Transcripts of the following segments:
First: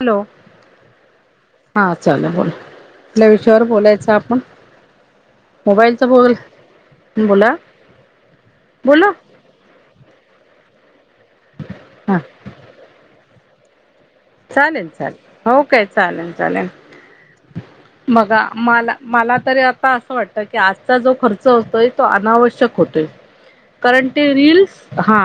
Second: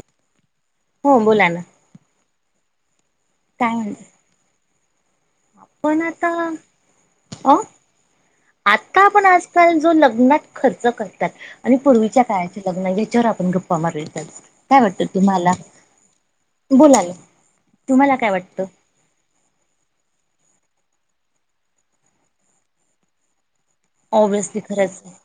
Hello, हो बोला ना हा चालू आहे. बोला... कुठल्या विषयावर बोलायच आपण? आपण मोबाईलच आता बोल बोला अ आता बोला आपण आजकाल जो लग्नात खर्च करतात आणि हा पूर्वीच्या काळाचे लग्न याच्यावर आपण गप्पा मारूयात. आज काय चालेल वाटतं चालेल तुम्हाला हो काय चालेल चालेल बोला ना तुम्हाला काय बघा वाटतं मला मला तरी आता असं वाटत. की आजचा जो खर्च होतोय तो अनावश्यक होतोय. कारण ते ऑब्विसली रिल्स खरंच आहे. हा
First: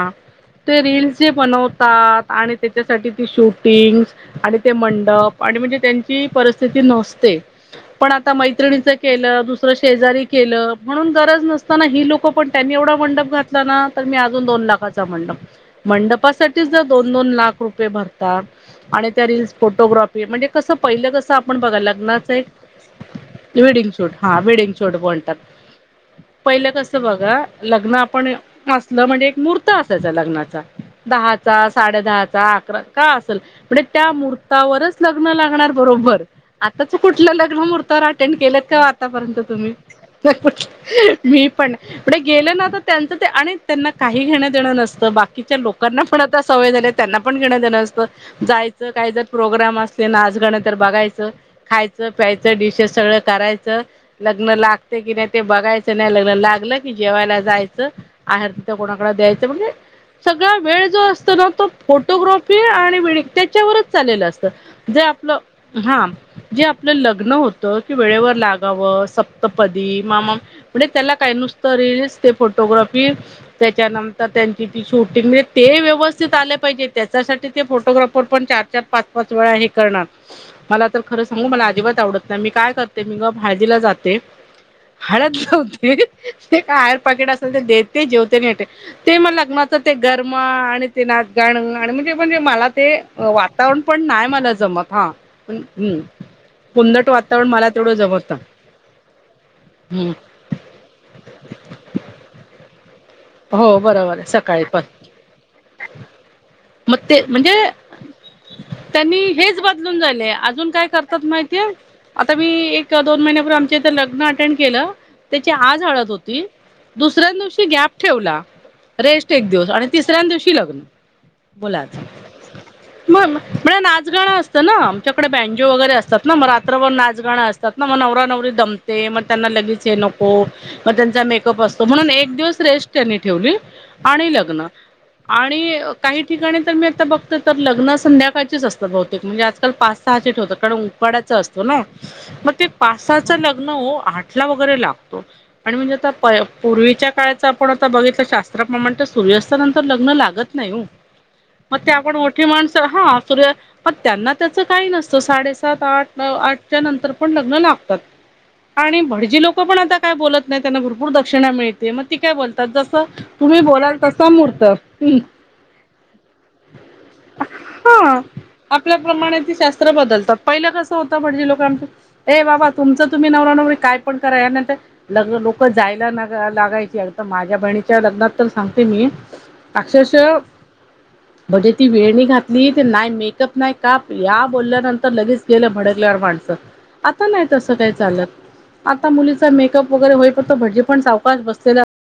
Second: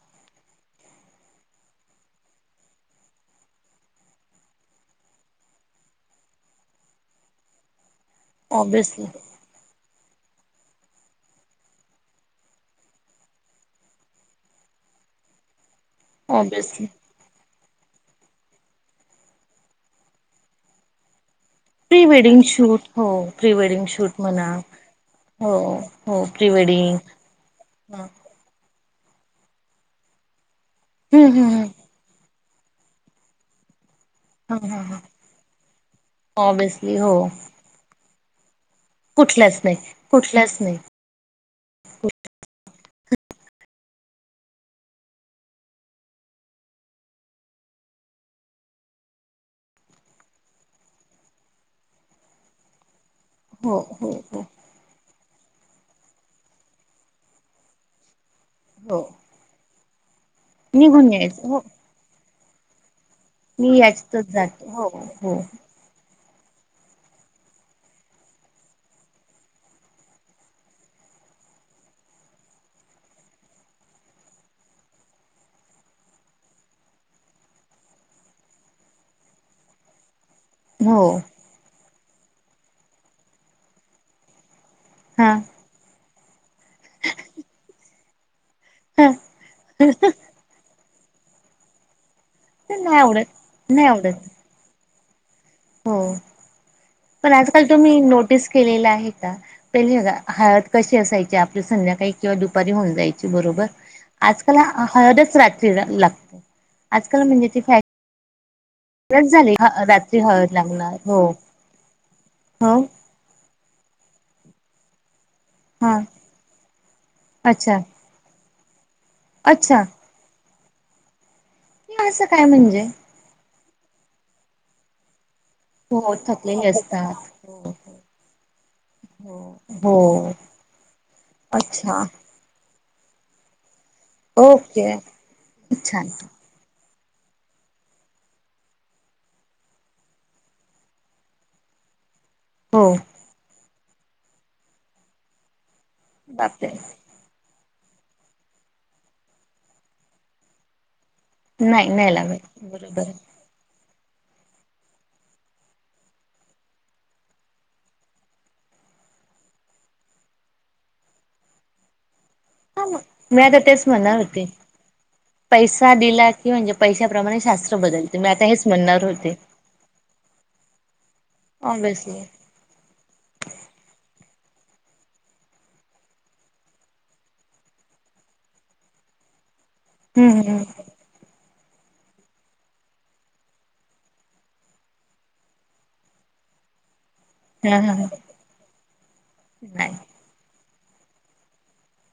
ते रिल्स जे बनवतात आणि त्याच्यासाठी ती शूट आणि ते मंडप आणि म्हणजे त्यांची परिस्थिती नसते, पण आता मैत्रीणीच ऑब्विसली केलं दुसर--, शेजारी केलं म्हणून गरज नसताना ही लोकं पण त्यांनी एवढा मंडप घातला ना तर मी अजून दोन लाख चा मंडप मंडपासाठी जर ऑब्विसली दोन दोन लाख रुपये भर आणि त्या रील्स फोटोग्राफी म्हणजे कस पहिलं कस आपण बघा प्री लग्नाच वेडिंग एक शूट हो प्री वेडिंग शूट हा म्हणा वेडिंग शूट बोलतात. हो हो प्री पहिलं वेडिंग कसं बघा लग्न ह आपण मस्त म्हणजे एक मूर्त असायच लग्नाचा हम्म हम्म दहाचा, साडे दहाचा, अकरा, का असेल म्हेण त्या ह ह महर्तावरच ह लग्न लागणार बरोबर आताच ऑब्विसली हो कुठलं लग्न महूर्तावर अटेंड केलंत का आतापर्यंत कुठलाच तुम्ही नाही कुठलाच नाही मी पण पुढे गेलना तर त्यांचं ते आणि त्यांना काही घेणं देणं नसतं बाकीच्या लोकांना पण आता सवय झाली त्यांना पण घेणं देणं नसतं जायचं काही जर प्रोग्राम असले नाचगणं तर बघाचं खायचं प्यायचं डिशेस सगळ हो करायचं हो हो लग्न लागते की नाही ते बघायचं नाही लग्न लागलं कि जेवायला जायचं आहेर तिथ हो कोणाकडे द्यायचं म्हणजे सगळा वेळ जो निघून असतो ना यायचं हो तो फोटोग्राफी पी आणि विडींग मी त्याच्यावरच चाललेलं याच्यातच असत जाते हो जे हो आपलं हा जे आपलं लग्न होत की वेळेवर लागावं सप्तपदी मामा म्हणजे त्याला काही नुसत रील फोटोग्राफी त्याच्यानंतर त्यांची ती शूटिंग म्हणजे ते व्यवस्थित आलं पाहिजे त्यासाठी ते फोटोग्राफर पण चार चार पाच पाच वेळा हे करणार मला तर हो खरं सांगू मला अजिबात आवडत नाही मी काय करते मी हाळदीला जाते हा हाळद लावते ते काय हयर पॅकेट असेल ते देते जेवते अण हा ते मग लग्नाचं ते गरम आणि ते नाचगाणं आणि म्हणजे म्हणजे मला ते नाही आवडत वातावरण पण आवडत नाही मला जमत हा हो हम् पण आजकाल तुम्ही नोटीस केलेल आहे का म्हणजे हम्म बघा हळद कशी असायची आपली संध्याकाळी किवा दुपारी होऊन जाय हो बरोबर आहे आजकाल सकाळी पण हळदच रात्री लागते आजकाल म्हणजे ते का त्यांनी हेच बदलून झाले हळद अजून काय लागणार हो करतात माहितीय आता मी हो एक दोन महिन्यापूर्वी आम त्याच लग्न अटेन्ड केल त्याची आज हा हळद होती दुसर्‍या दिवशी अच्छा गॅप ठेवला रेस्ट एक दिवस अच्छा आणि तिसऱ्या दिवशी लग्न बोला आता हे असं काय म्हणजे मग म्हणे नाचगाणं असतं ना आमच्या इकडे बँजो वगैरे हो असतात ना मग थकलेले राञभर असतात नाचगाणं असतात ना मग नवरा नवरी दमते मग त्यांना लगेच हे हो नको मग त्यांचा मेकअप असतो अच्छा म्हणून एक दिवस रेस्ट त्यांनी ठेवली आणि लग्न ओके आणि छान काही ठिकाणी तर मी आता बघते तर लग्न संध्याकाळचेच असतात बहुतेक म्हणजे आजकाल पाच सहा ठेवतं कारण उकाडाच असतो ना मग ते हो पाचसहाच लग्न ओ आठला वगैरे लागत आणि म्हणजे आता प बापरे पूर्वीच्या काळाचा कोण आता बघितलं शास्त्रा प्रमाणे तर सूर्यास्ता नंतर लग्न लागत नाही ओ मग नाही ते नाही आपण मोठी लागत माणस बरोबर आहे हा सूर्य मग त्यांना त्याचं काही नसतं साडेसात आठ आठच्या नंतर पण लग्न लागतात आणि भटजी लोक पण आता काय बोलत नाही त्यांना भरपूर दक्षिणा मिळते मग ती काय बोलत हा जस मग मी आता तुम्ही तेच बोलाल म्हणणार तस होते मूर्त पैसा दिला की म्हणजे पैशाप्रमाणे शास्त्र बदलते हा मी आता हेच म्हणणार होते आपल्याप्रमाणे ती शास्त्र बदलतात पहिलं कसं होतं भटजी ऑब्विसली लोकांचं ये बाबा तुमचं तुम्ही नवरा नवरी काय पण करा यानंतर लग्न लोक जायला लागायचे माझ्या बहिणीच्या लग्नात तर सांगते मी अक्षरशः हम्म हम्म म्हणजे ती वेणी घातली ते नाही मेकअप नाही का या बोलल्यानंतर लगेच गेलं भडकल्यावर माणस आता नाही तस हा काय हा हा. चालत आता मुलीचा मेकअप नाही वगरे होईपर्यंत तो भटजी आपण सावकाश बसलेला